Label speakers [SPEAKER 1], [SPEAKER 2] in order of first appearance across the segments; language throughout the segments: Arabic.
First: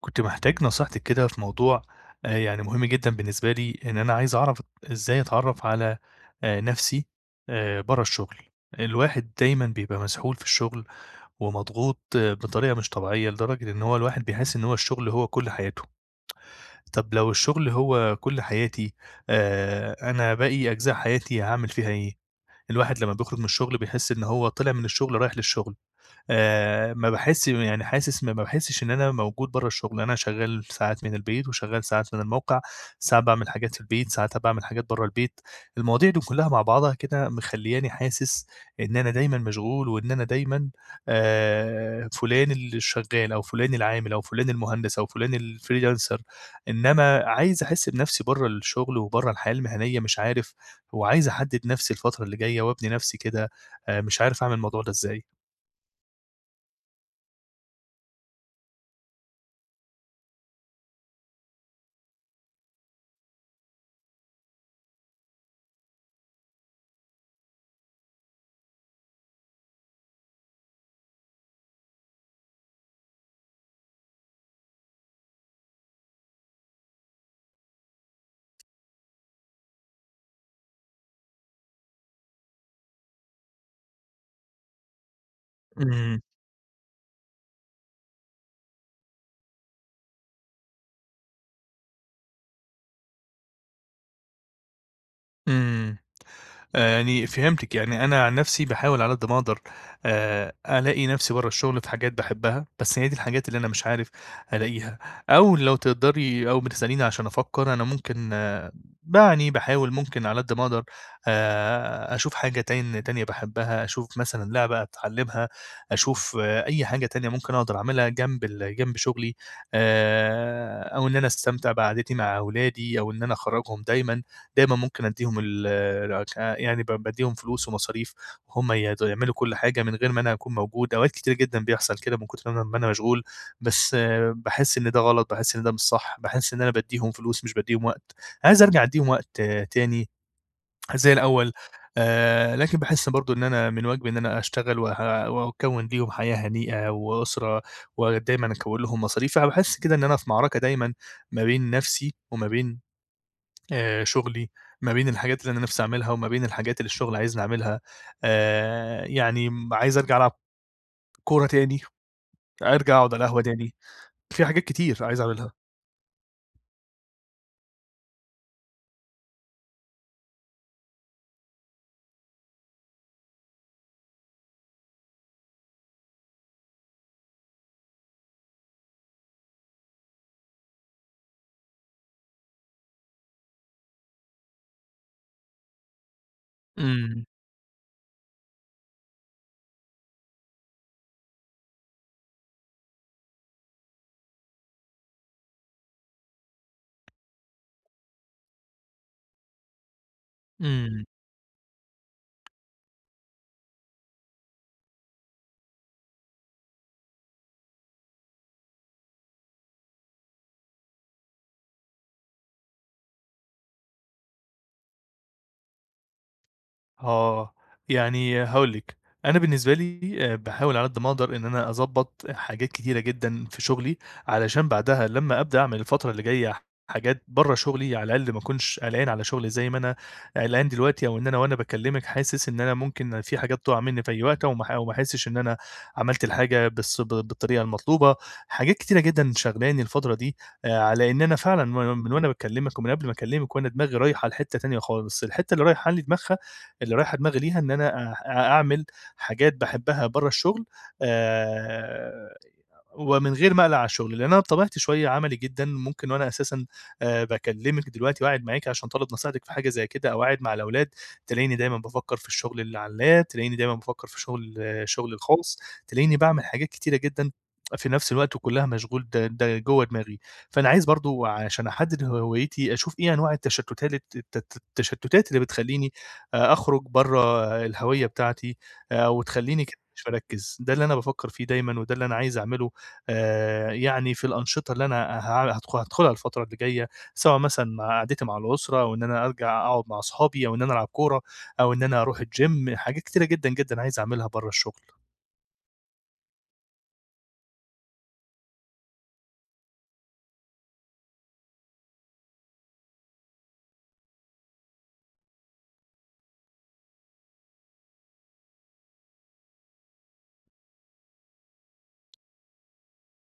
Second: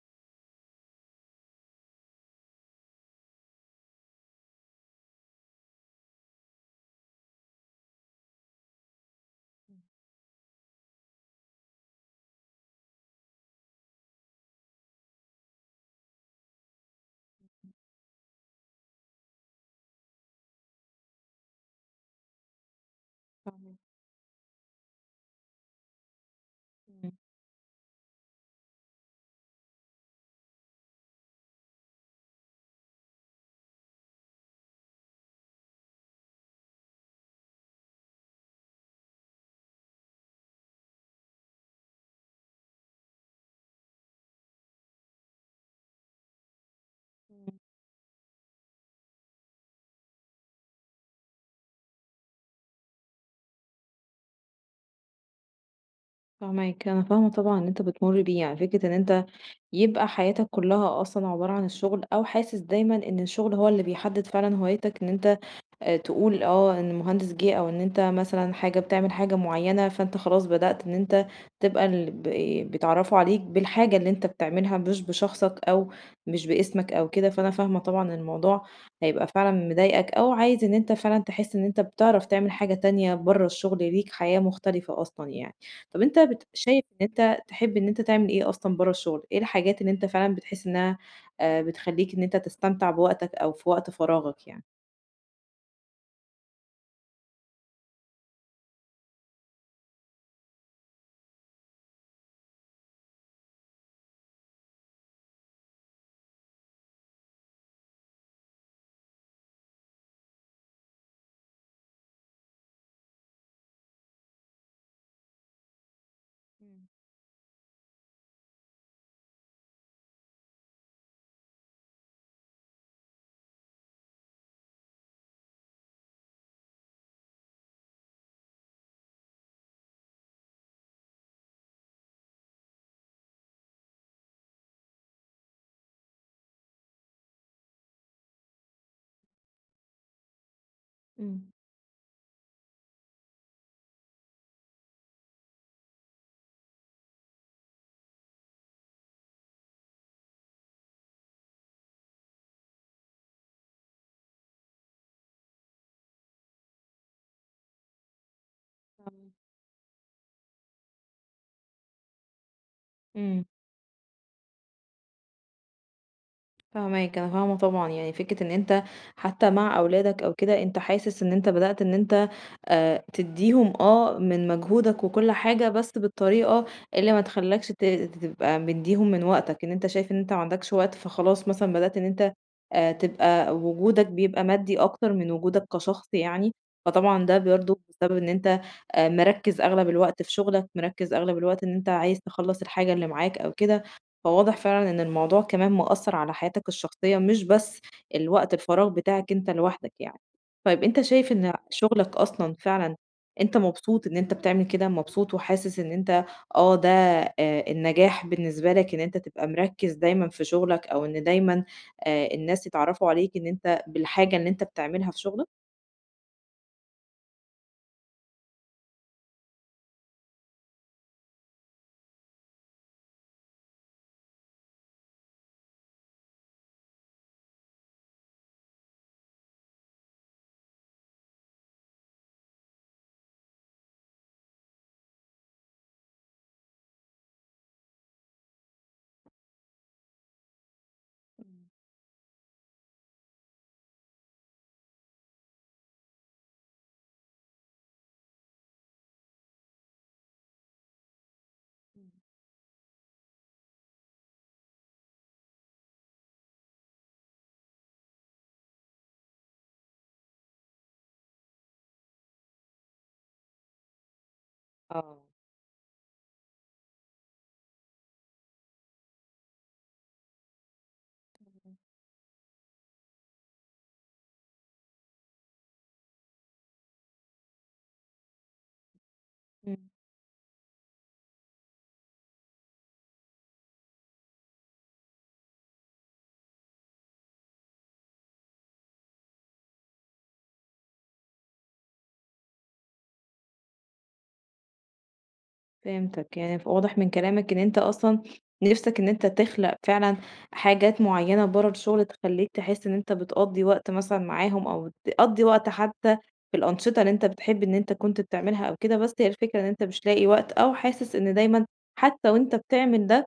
[SPEAKER 1] كنت محتاج نصيحتِك كده في موضوع آآ، يعني مهم جدًا بالنسبة لي إن أنا عايز أعرف إزاي أتعرّف على آآ، نفسي آآ، برّه الشغل، الواحد دايمًا بيبقى مسحول في الشغل ومضغوط بطريقة مش طبيعيّة، لدرجة إن هو الواحد بيحس إن هو الشغل هو كُلّ حياتُه، طَب لو الشغل هو كُلّ حياتي، آآ، أنا باقي أجزاء حياتي هاعمل فيها إيه؟ الواحد لمّا بيخرُج من الشغل بيحس إن هو طلع من الشغل رايح للشغل، آآ، ما باحس م يعني حاسس ما باحسش إن أنا موجود برّه الشغل، أنا شغال ساعات من البيت وشغال ساعات من الموقع، ساعات باعمل حاجات في البيت، ساعات أ باعمل حاجات برّه البيت، المواضيع دي كلّها مع بعضها كده مخلّياني حاسس إن أنا دايمًا مشغول وإن أنا دايمًا آآ، فُلان اللي شغال، أو فُلان العامل أو فُلان المهندس، أو فُلان الfreelancer إنّما عايز أحس بنفسي برّه الشغل وبرّه الحياة المهنيّة مش عارف، وعايز أحدّد نفسي الفترة اللي جايّة وأبني نفسي كده آآ، مش عارف أعمل الموضوع ده إزاي؟
[SPEAKER 2] فاهماك، أنا فاهمة طبعًا اللي أنت بتمُر بيه يعني فكرة إن أنت يبقى حياتك كلّها أصلًا عبارة عن الشغل، أو حاسس دايمًا إن الشغل هو اللي بيحدّد فعلًا هوايتك إن أنت آآ تقول آه إن المهندس جِه أو إن أنت مثلًا حاجة بتعمل حاجة معيّنة، فأنت خلاص بدأت إن أنت تبقى البي بيتعرّفوا عليك بالحاجة اللي أنت بتعملها، مش بشخصك أو مش بإسمك أو كده، فأنا فاهمة طبعًا الموضوع هيبقى فعلًا مضايقك، أو عايز إن أنت فعلًا تحس إن أنت بتعرف تعمل حاجة تانية برّه الشغل، ليك حياة مختلفة أصلًا يعني، طَب أنت
[SPEAKER 1] إمم.
[SPEAKER 2] بت شايف إن أنت تحب إن أنت تعمل إيه أصلًا برّه الشغل؟ إيه الحاجات اللي أنت فعلًا بتحس إنها آآ، بتخلّيك إن أنت تستمتع بوقتك أو في وقت فراغك يعني؟
[SPEAKER 1] إمم، يعني فهمتِك، يعني أنا عن نفسي باحاول على قد ما أقدر آآ، ألاقي نفسي برّه الشغل في حاجات باحبها، بس هي دي الحاجات اللي أنا مش عارف ألاقيها، أو لو تقدري أو بتسأليني عشان أفكّر أنا ممكن يعني باحاول ممكن على قد ما أقدر آآ، أشوف حاجة تان تانية باحبها أشوف مثلًا لعبة أتعلّمها، أشوف أي
[SPEAKER 2] [unintelligible]
[SPEAKER 1] حاجة تانية ممكن أقدر أعملها جنب ال جنب شغلي آآ، أو إن أنا أستمتع بقعدتي مع أولادي، أو إن أنا أخرَّجهم دايمًا، دايمًا ممكن ادّيهم ال يعني ب بادّيهم فلوس ومصاريف هم ي يعملوا كل حاجة من غير ما أنا أكون موجود، أوقات كتيرة جدًا بيحصل كده، من كتر ما أنا ما أنا مشغول، بس باحس إن ده غلط، باحس إن ده مش صح، باحس إن أنا بادّيهم فلوس مش بادّيهم وقت، عايز أرجَع أدّيهم وقت تاني زي
[SPEAKER 2] إمم.
[SPEAKER 1] الأول آآ، لكن باحس برضه إن أنا من واجبي إن أنا أشتغل و وأكوِّن ليهم حياة هنيئة، وأسرة ودايمًا أكوِّن لهم مصاريف، أنا باحس كده إن أنا في معركة دايمًا ما بين نفسي وما بين آآ، شغلي ما بين الحاجات اللي أنا نفسي أعملها، وما بين الحاجات اللي الشغل عايزني أعملها، آآ،
[SPEAKER 2] [unintelligible]
[SPEAKER 1] يعني عايز أرجَع ألعب كورة تاني، أرجَع أقعد على القهوة
[SPEAKER 2] إمم.
[SPEAKER 1] تاني، في حاجات كتير عايز أعملها.
[SPEAKER 2] فاهماك، أنا فاهمة طبعًا يعني فكرة إن أنت حتى مع أولادك أو كده أنت حاسس إن أنت بدأت إن أنت آآ، تدّيهم آه من مجهودك وكُلّ حاجة، بس بالطريقة اللي ما تخلّكش ت تبقى مدّيهم من وقتك إن أنت شايف إن أنت ما عندكش وقت فخلاص مثلًا بدأت إن أنت، آآ، تبقى وجودك بيبقى مادي أكتر من وجودك كشخص يعني،
[SPEAKER 1] إمم.
[SPEAKER 2] فطبعًا ده برضه بسبب إن أنت مركِّز أغلب الوقت في شغلك، مركِّز أغلب الوقت إن أنت عايز تخلَّص الحاجة اللي معاك أو كده، فواضح فعلًا إن الموضوع كمان مأثّر على حياتك الشخصية، مش بس الوقت الفراغ بتاعك أنت لوحدك يعني. طيب أنت
[SPEAKER 1] إمم.
[SPEAKER 2] شايف إن شغلك أصلًا فعلًا أنت مبسوط إن أنت بتعمل كده؟ مبسوط وحاسس إن أنت آه، ده النجاح بالنسبة لك إن أنت تبقى مركِّز دايمًا في شغلك، أو إن دايمًا آآ، الناس يتعرَّفوا عليك إن أنت بالحاجة اللي أنت بتعملها في شغلك؟
[SPEAKER 1] آه، يعني هاقول لِك، أنا بالنسبة لي آآ باحاول على قد ما أقدر إن أنا أضبط حاجات كتيرة جدًا في شغلي؛ علشان بعدها لما أبدأ أعمل الفترة اللي جاية حاجات برا شغلي، على الأقل ما اكونش قلقان على شغلي زي ما أنا قلقان دلوقتي، أو إن أنا وأنا باكلمِك حاسس إن أنا ممكن فيه حاجات تقع مني في أي وقت، أو ما أو ما احسش إن أنا عملت الحاجة بالس ب بالطريقة المطلوبة، حاجات كتيرة جدًا شاغلاني الفترة دي آآ ع لإن أنا فعلًا من من وأنا باكلمِك، ومن قبل ما أكلمِك وأنا دماغي رايحة لحتة تانية خالص، الحتة اللي رايحة لي دماغها اللي رايحة دماغي ليها إن أنا آآ، أ أعمل حاجات باحبها برا الشغل، آآ ومن غير ما اقلق على الشغل؛ لأن أنا بطبيعتي شوية عملي جدًا ممكن، وأنا أساسًا، آآ، باكلمِك دلوقتي وقاعد معاكِ عشان طالب نصيحتِك في حاجة زي كده، أو قاعد مع الأولاد تلاقيني دايمًا بافكر في الشغل اللي على اللاب تلاقيني دايمًا بافكر في شغل شغلي
[SPEAKER 2] آه.
[SPEAKER 1] الخاص، تلاقيني باعمل حاجات كتيرة جدًا في نفس الوقت، وكلها مشغول د د جوا دماغي، فأنا عايز برضو عشان أحدد هويتي أشوف ايه أنواع التشتات الت الت التشتتات اللي بتخلّيني آآ أخرج برا الهوية بتاعتي، آآ وتخلّيني كده مش مركِّز، ده اللي أنا بافكر فيه دايمًا، وده اللي أنا عايز أعمله، آآ يعني في الأنشطة اللي أنا ه هاد هادخُلها الفترة اللي جاية، سواء مثلًا مع قعدتي مع الأسرة أو إن أنا أرجع أقعد مع أصحابي، أو إن أنا ألعب كورة أو إن أنا أروح الGym حاجات كتيرة جدًا، جدًا عايز أعملها برا الشغل.
[SPEAKER 2] فهمتك يعني ف واضح من كلامك إن أنت أصلًا نِفسك إن أنت تخلق فعلًا حاجات معينة برّا الشغل، تخلّيك تحس إن أنت بتقضّي وقت مثلًا معاهم أو بتقضّي وقت حتى في الأنشطة اللي أنت بتحب إن أنت كنت بتعملها أو كده، بس هي الفكرة إن أنت مش لاقي وقت أو حاسس إن دايمًا حتى وأنت بتعمل ده،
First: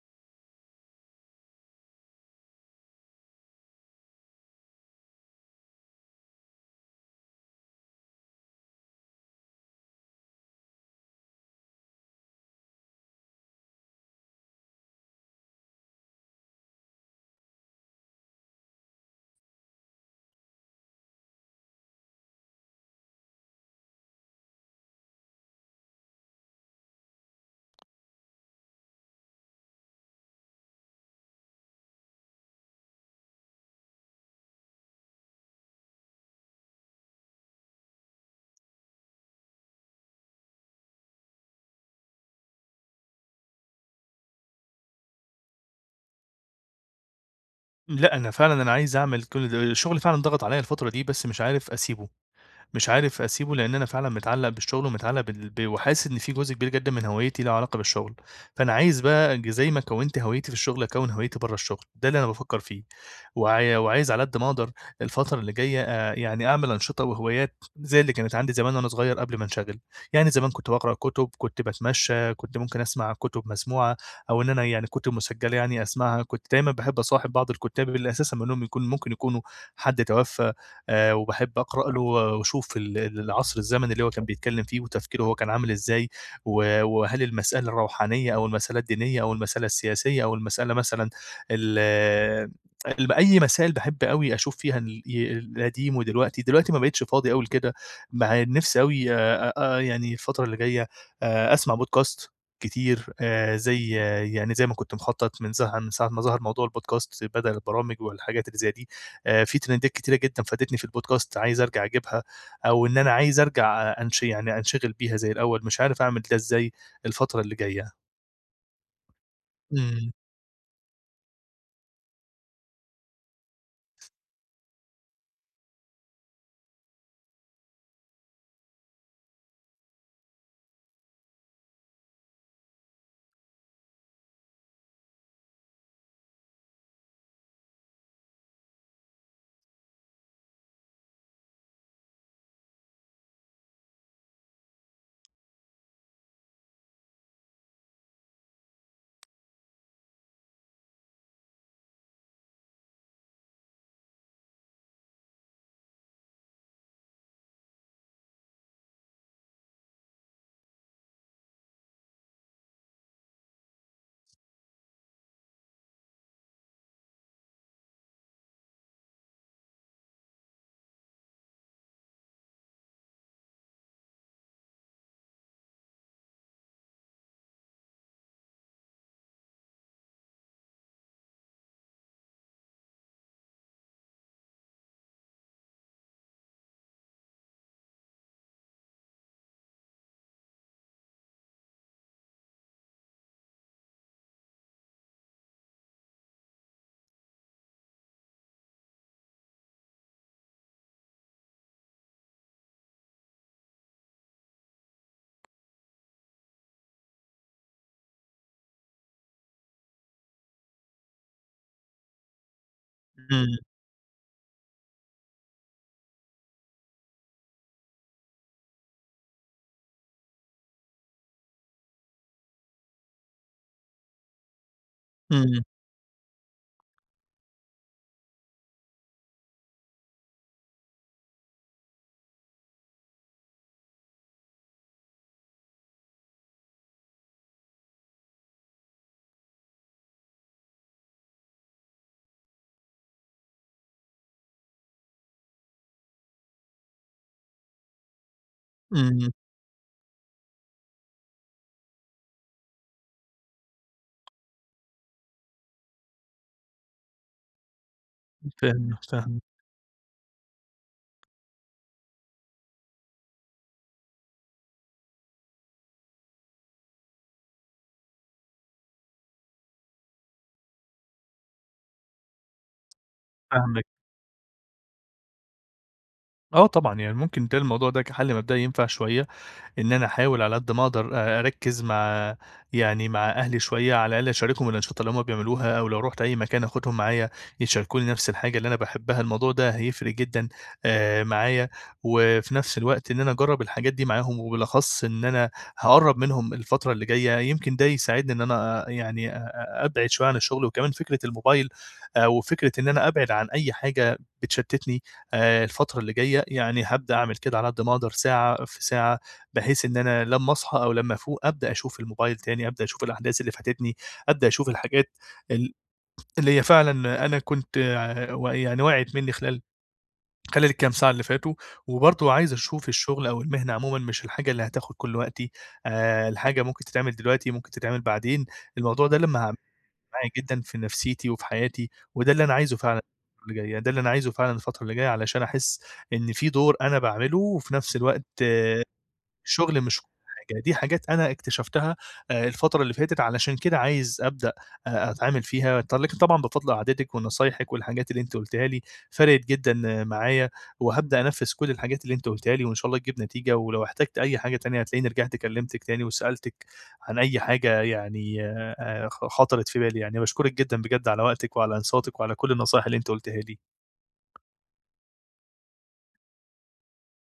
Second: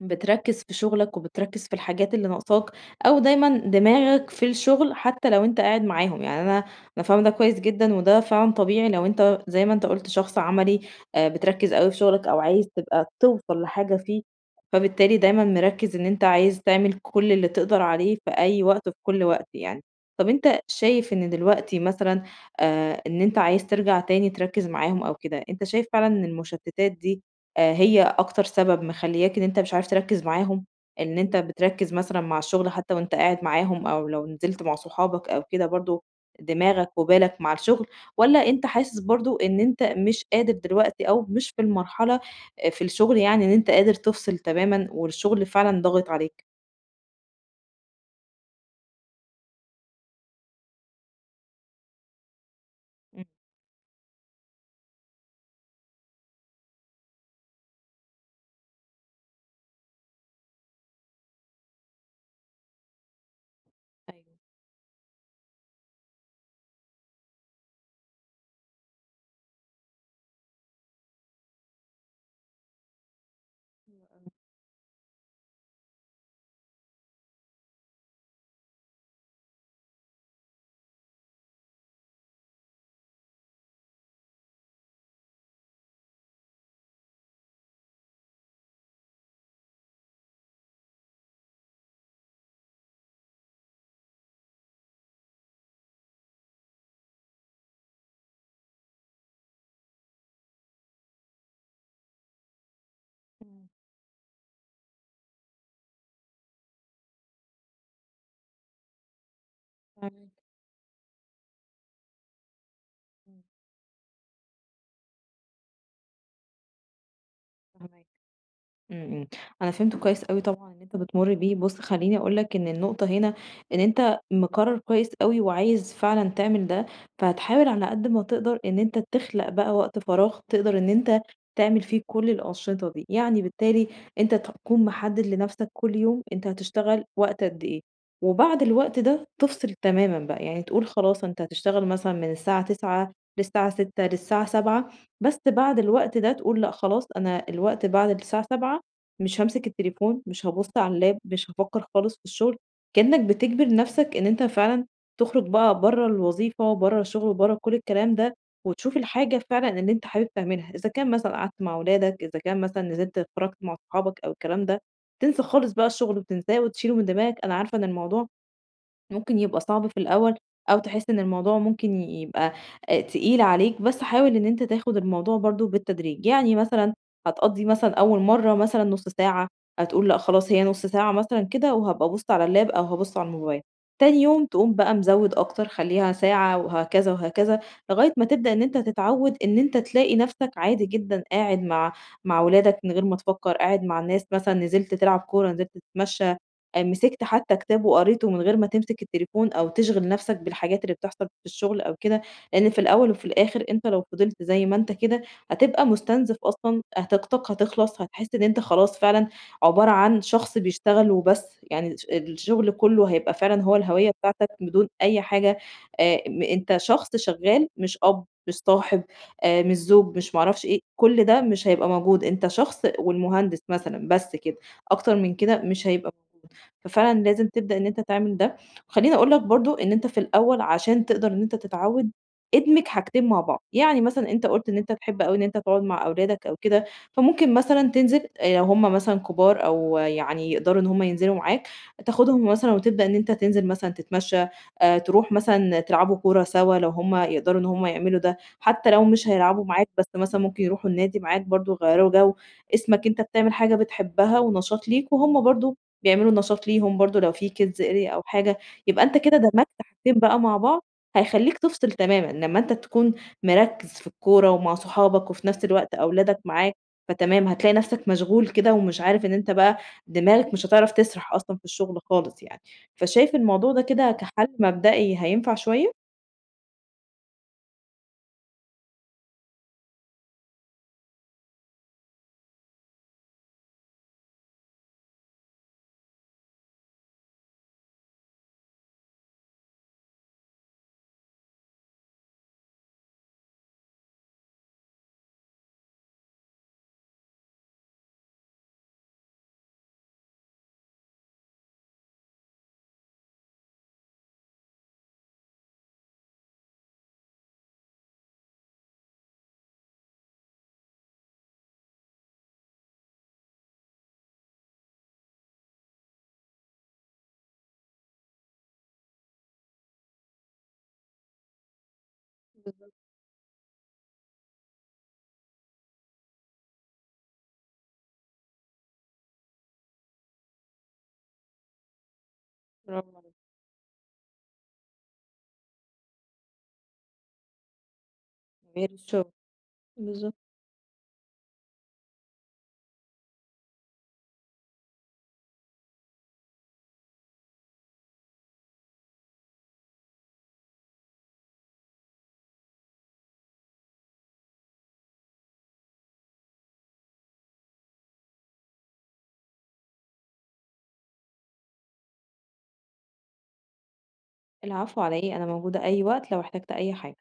[SPEAKER 2] بتركّز في شغلك وبتركّز في الحاجات اللي نقصاك أو دايمًا دماغك في الشغل، حتى لو أنت قاعد معاهم، يعني أنا أنا فاهمة ده كويس جدًا وده فعلًا طبيعي لو أنت زي ما أنت قُلت شخص عملي، آآ، بتركّز أوي في شغلك أو عايز تبقى توصَل لحاجة فيه، فبالتالي دايمًا مركّز إن أنت عايز تعمل كل اللي تقدر عليه في أي وقت وفي كل وقت يعني. طب أنت شايف إن دلوقتي مثلًا آآ، إن أنت عايز ترجَع تاني تركّز معاهم أو كده، أنت شايف فعلًا إن المُشتتات دي آآ، هي أكتر سبب مخلّياك إن أنت مش عارف تركّز معاهم؟ إن أنت بتركّز مثلًا مع الشغل، حتى وأنت قاعد معاهم أو لو نزلت مع صحابك أو كده برضه دماغك وبالك مع الشغل، والّا أنت حاسس برضه إن أنت مش قادر دلوقتي أو مش في المرحلة، آآ في الشغل يعني إن أنت قادر تفصِل تمامًا والشغل فعلًا ضاغط عليك؟
[SPEAKER 1] لأ، أنا فعلًا أنا عايِز أعمل كل ده الشغل فعلًا ضاغط عليّا الفترة دي، بس مش عارِف أسيبه، مش عارِف
[SPEAKER 2] إمم.
[SPEAKER 1] أسيبه، لإن أنا فعلًا متعلّق بالشغل، ومتعلّق بال ب وحاسس إن في جزء كبير جدًا من هويَّتي له علاقة بالشغل. فأنا عايِز بقى، ج زي ما كوَّنت هويَّتي في الشغل، أكوِّن هويَّتي برَّا الشغل. ده اللي أنا بافكِّر فيه، وع وعايِز
[SPEAKER 2] أيوه.
[SPEAKER 1] على قد ما أقدر، الفترة اللي جاية، آآ، يعني أعمل أنشطة وهوايات، زي اللي كانت عندي زمان وأنا صغير قبل ما انشغَل. يعني زمان كنت باقرأ كُتُب، كنت باتمشَّى، كنت ممكن أسمَع كُتُب مسموعة،
[SPEAKER 2] حلو أوي.
[SPEAKER 1] أو إن أنا يعني كُتُب مسجَّلة يعني أسمَعها. كنت دايمًا باحب أصاحِب بعض الكُتَّاب، اللي أساسًا منهُم يكون ممكن يكونوا حد توفَّى، آآ، وباحب أقرَأ له و وأشوف ال ال العصر الزمني اللي هو كان بيتكلَّم فيه، وتفكيره هو كان عامل إزاي، و وهل المسألة الروحانية أو المسألة الدينية أو المسألة السياسية أو المسألة مثلًا ال الب أي مسائل، باحب أوي أشوف فيها ال ي القديم ودلوقتي. دلوقتي ما بقِيتِش فاضي أوي لكده، مع إن نِفسي أوي آآ آآ، يعني الفترة اللي جاية، آآ، أسمَع podcast كتير، آآ،
[SPEAKER 2] إمم.
[SPEAKER 1] زي يعني زي ما كنت مخطط، من ظه من ساعة ما ظهَر موضوع الpodcasts بدل البرامِج والحاجات اللي زي دي. آآ، في تريندات كتيرة
[SPEAKER 2] [unintelligible]
[SPEAKER 1] جدًا فادِتني في الpodcast، عايِز أرجع أجيبها، أو إن أنا عايِز
[SPEAKER 2] امم.
[SPEAKER 1] أرجع أ أنش يعني أنشغِل بيها زي الأوَّل، مش عارِف أعمل ده إزاي الفترة اللي جاية.
[SPEAKER 2] فاهماك، إمم إمم، أنا فهِمت
[SPEAKER 1] إمم.
[SPEAKER 2] كويِس أوي طبعًا اللي أنتَ بتمُر بيه. بُص خلِّيني أقول لك إن النقطة هنا، إن أنتَ مقرّر كويِس أوي وعايِز فعلًا تعمل ده، فهتحاول على قد ما تقدَر إن أنتَ تخلق بقى وقت فراغ تقدَر إن أنتَ تعمل فيه كل الأنشطة دي. يعني بالتالي أنتَ تكون محدّد لنفسَك كل يوم، أنتَ هتشتغَل وقت قد إيه، وبعد الوقت ده تفصل تمامًا بقى. يعني تقول خلاص، أنتَ هتشتغَل مثلًا من الساعة 09:00 للساعة 18:00 للساعة 19:00، بس بعد الوقت ده تقول: "لأ، خلاص أنا الوقت بعد الساعة 19:00 مش هامسِك التليفون، مش هابُصّ على اللاب، مش هافكر خالص في الشغل." كأنَّك بتجبَر نفسَك إن أنتَ فعلًا تخرج بقى برَّا الوظيفة، برَّا الشغل، برَّا كل الكلام ده، وتشوف الحاجة فعلًا اللي أنتَ حابِب تعملها. إذا كان مثلًا قعدت مع ولادك، إذا كان مثلًا نزلت اتفرَّجت مع أصحابك أو الكلام ده، تنسى خالص بقى الشغل، تنساه وتشيله من دماغك. أنا عارفة إن الموضوع ممكن يبقى صعب في الأوَّل، أو تحس إن الموضوع ممكن ي يبقى آآ، تقيل عليك، بس حاول إن أنتَ تاخُد الموضوع برضه بالتدريج. يعني مثلًا هتقضِّي مثلًا أوَّل مرَّة مثلًا نُص ساعة، هتقول لأ خلاص هي نُص ساعة مثلًا كده وهابقى أبُصّ على اللاب، أو هابُصّ على الموبايل. تاني يوم تقوم بقى مزوِّد أكتر، خلِّيها ساعة وهكذا وهكذا، لغاية ما تبدأ إن أنتَ تتعوَّد، إن أنتَ تلاقي نفسَك عادي جدًا قاعد مع مع ولادك من غير ما تفكر، قاعد مع الناس مثلًا، نزلت تلعب كورة، نزلت تتمشَّى، آآ، مسَكت حتى كتاب وقريته من غير ما تمسك التليفون أو تشغَل نفسَك بالحاجات اللي بتحصل في الشغل أو كده. لإن في الأوَّل وفي الآخِر، أنتَ لو فِضِلت زي ما أنتَ كده، هتبقى مُستنزَف أصلًا، هت طاقتَك هتخلَص، هتحس إن أنتَ خلاص فعلًا عبارة عن شخص بيشتغَل وبس. يعني الش الشغل كلُّه هيبقى
[SPEAKER 1] إمم.
[SPEAKER 2] فعلًا هو الهويَّة بتاعتَك بدون أي حاجة، آمم، أنتَ شخص شغَّال مش أب، مش صاحب، آآ مش زوج، مش ما أعرفش إيه. كل ده مش هيبقى موجود، أنتَ شخص والمهندس مثلًا بس كده، أكتر من
[SPEAKER 1] إمم.
[SPEAKER 2] كده مش هيبقى موجود. ففعلًا لازِم تبدأ إن أنتَ تعمل ده. وخلِّيني أقول لك برضه إن أنتَ في الأوَّل عشان تقدَر إن أنتَ تتعوَّد، ادمج حاجتين مع بعض. يعني مثلًا أنتَ قُلت إن أنتَ بتحب أوي إن أنتَ تقعد مع أولادك أو كده، فممكن مثلًا تنزل، آآ لو هُم مثلًا كبار أو يعني يقدَروا إن هُم ينزِلوا معاك، تاخدهُم مثلًا وتبدأ إن أنتَ تنزل مثلًا تتمشَّى، آآ، ترُوح مثلًا تلعبوا كورة سوا، لو هُم يقدَروا إن هُم يعملوا ده. حتى لو مش
[SPEAKER 1] إمم.
[SPEAKER 2] هيلعبوا معاك، بس مثلًا ممكن يرُوحوا النادي معاك برضه، يغيِّروا جو. اسمك أنتَ بتعمل حاجة بتحبها ونشاط ليك، وهُم برضه بيعملوا نشاط ليهم برضه، لو في kids area أو حاجة.
[SPEAKER 1] فاهمِك،
[SPEAKER 2] يبقى أنتَ كده
[SPEAKER 1] فاهمِك.
[SPEAKER 2] دمجت حاجتين بقى مع بعض، هيخلِّيك تفصل تمامًا لمَّا أنتَ تكون مركز في الكورة ومع صُحابك، وفي نفس الوقت أولادَك معاك. فتمام، هتلاقي نفسَك مشغول كده، ومش عارِف، إن أنتَ بقى دماغك مش هتعرف تسرح أصلًا في الشغل خالص يعني. فشايِف الموضوع ده
[SPEAKER 1] فاهمِك.
[SPEAKER 2] كده كحل مبدئي هينفع شوية؟
[SPEAKER 1] آه طبعًا، يعني ممكن بيتهيأ لي الموضوع ده كحَلّ مبدأي ينفع شوية، إن أنا أحاول على قد ما أقدر أ أركِّز مع يعني مع أهلي شوية، على الأقل أشاركهم الأنشطة اللي هم بيعملوها أو لو رُحت أي مكان آخدهم معايا، يشاركوني نفس الحاجة اللي أنا باحبها، الموضوع ده هيفرِق جدًا، آآ، معايا وفي نفس الوقت إن أنا أجرّب الحاجات دي معاهم وبالأخص إن أنا هاقرَّب منهم الفترة اللي جاية، يمكن ده يساعدني إن أنا يعني آآ، أ أبعد شوية عن الشغل وكمان فكرة الموبايل وفكرة إن أنا أبعد عن أي حاجة بتشتّتني آآ، الفترة اللي جاية، يعني هابدأ أعمل كده على قد ما أقدر ساعة في ساعة بحيث إن أنا لمّا أصحى، أو لمّا أفوق أبدأ أشوف الموبايل تاني، أبدأ أشوف الأحداث اللي فاتتني، أبدأ أشوف الحاجات ال اللي هي فعلًا أنا كنت و يعني وقعت مني خلال خلال الكام ساعة اللي فاتوا، وبرضه عايز أشوف
[SPEAKER 2] بالضبط.
[SPEAKER 1] الشغل أو المهنة عمومًا مش الحاجة اللي هتاخد كل وقتي، آآ، الحاجة ممكن تتعمل دلوقتي، ممكن تتعمل بعدين، الموضوع ده لمّا هاعملُه [unintelligible] معايا جدًا في نفسيتي وفي حياتي وده اللي أنا عايزُه فعلًا
[SPEAKER 2] برافو عليك.
[SPEAKER 1] [unintelligible] اللي جاية ده اللي أنا عايزُه فعلًا الفترة اللي جاية، علشان أحس إن في دور أنا باعمله وفي نفس الوقت
[SPEAKER 2] غير الشغل،
[SPEAKER 1] شغلي مش كُلّ
[SPEAKER 2] بالضبط.
[SPEAKER 1] حاجة. دي حاجات أنا اكتشفتها آآ، الفترة اللي فاتت علشان كده عايز أبدأ أ أتعامل فيها ط لكن طبعًا بفضل قعدتِك ونصايحِك والحاجات اللي أنتِ قُلتيها لي، فرَقِت جدًا معايا وهابدأ أنفِّذ كل الحاجات اللي أنت قُلتيها لي، وإن شاء الله تجيب نتيجة، ولو احتجت أي حاجة تانية هتلاقيني رِجِعت كلِّمتِك تاني وسألتِك عن أي حاجة يعني آآ، خ خطرت في بالي يعني، باشكرِك جدًا بجد على وقتِك وعلى إنصاتِك، وعلى كل النصايح اللي أنتِ قُلتيها لي.
[SPEAKER 2] العفو على إيه؟ أنا موجودة أي وقت لو احتجت أي حاجة.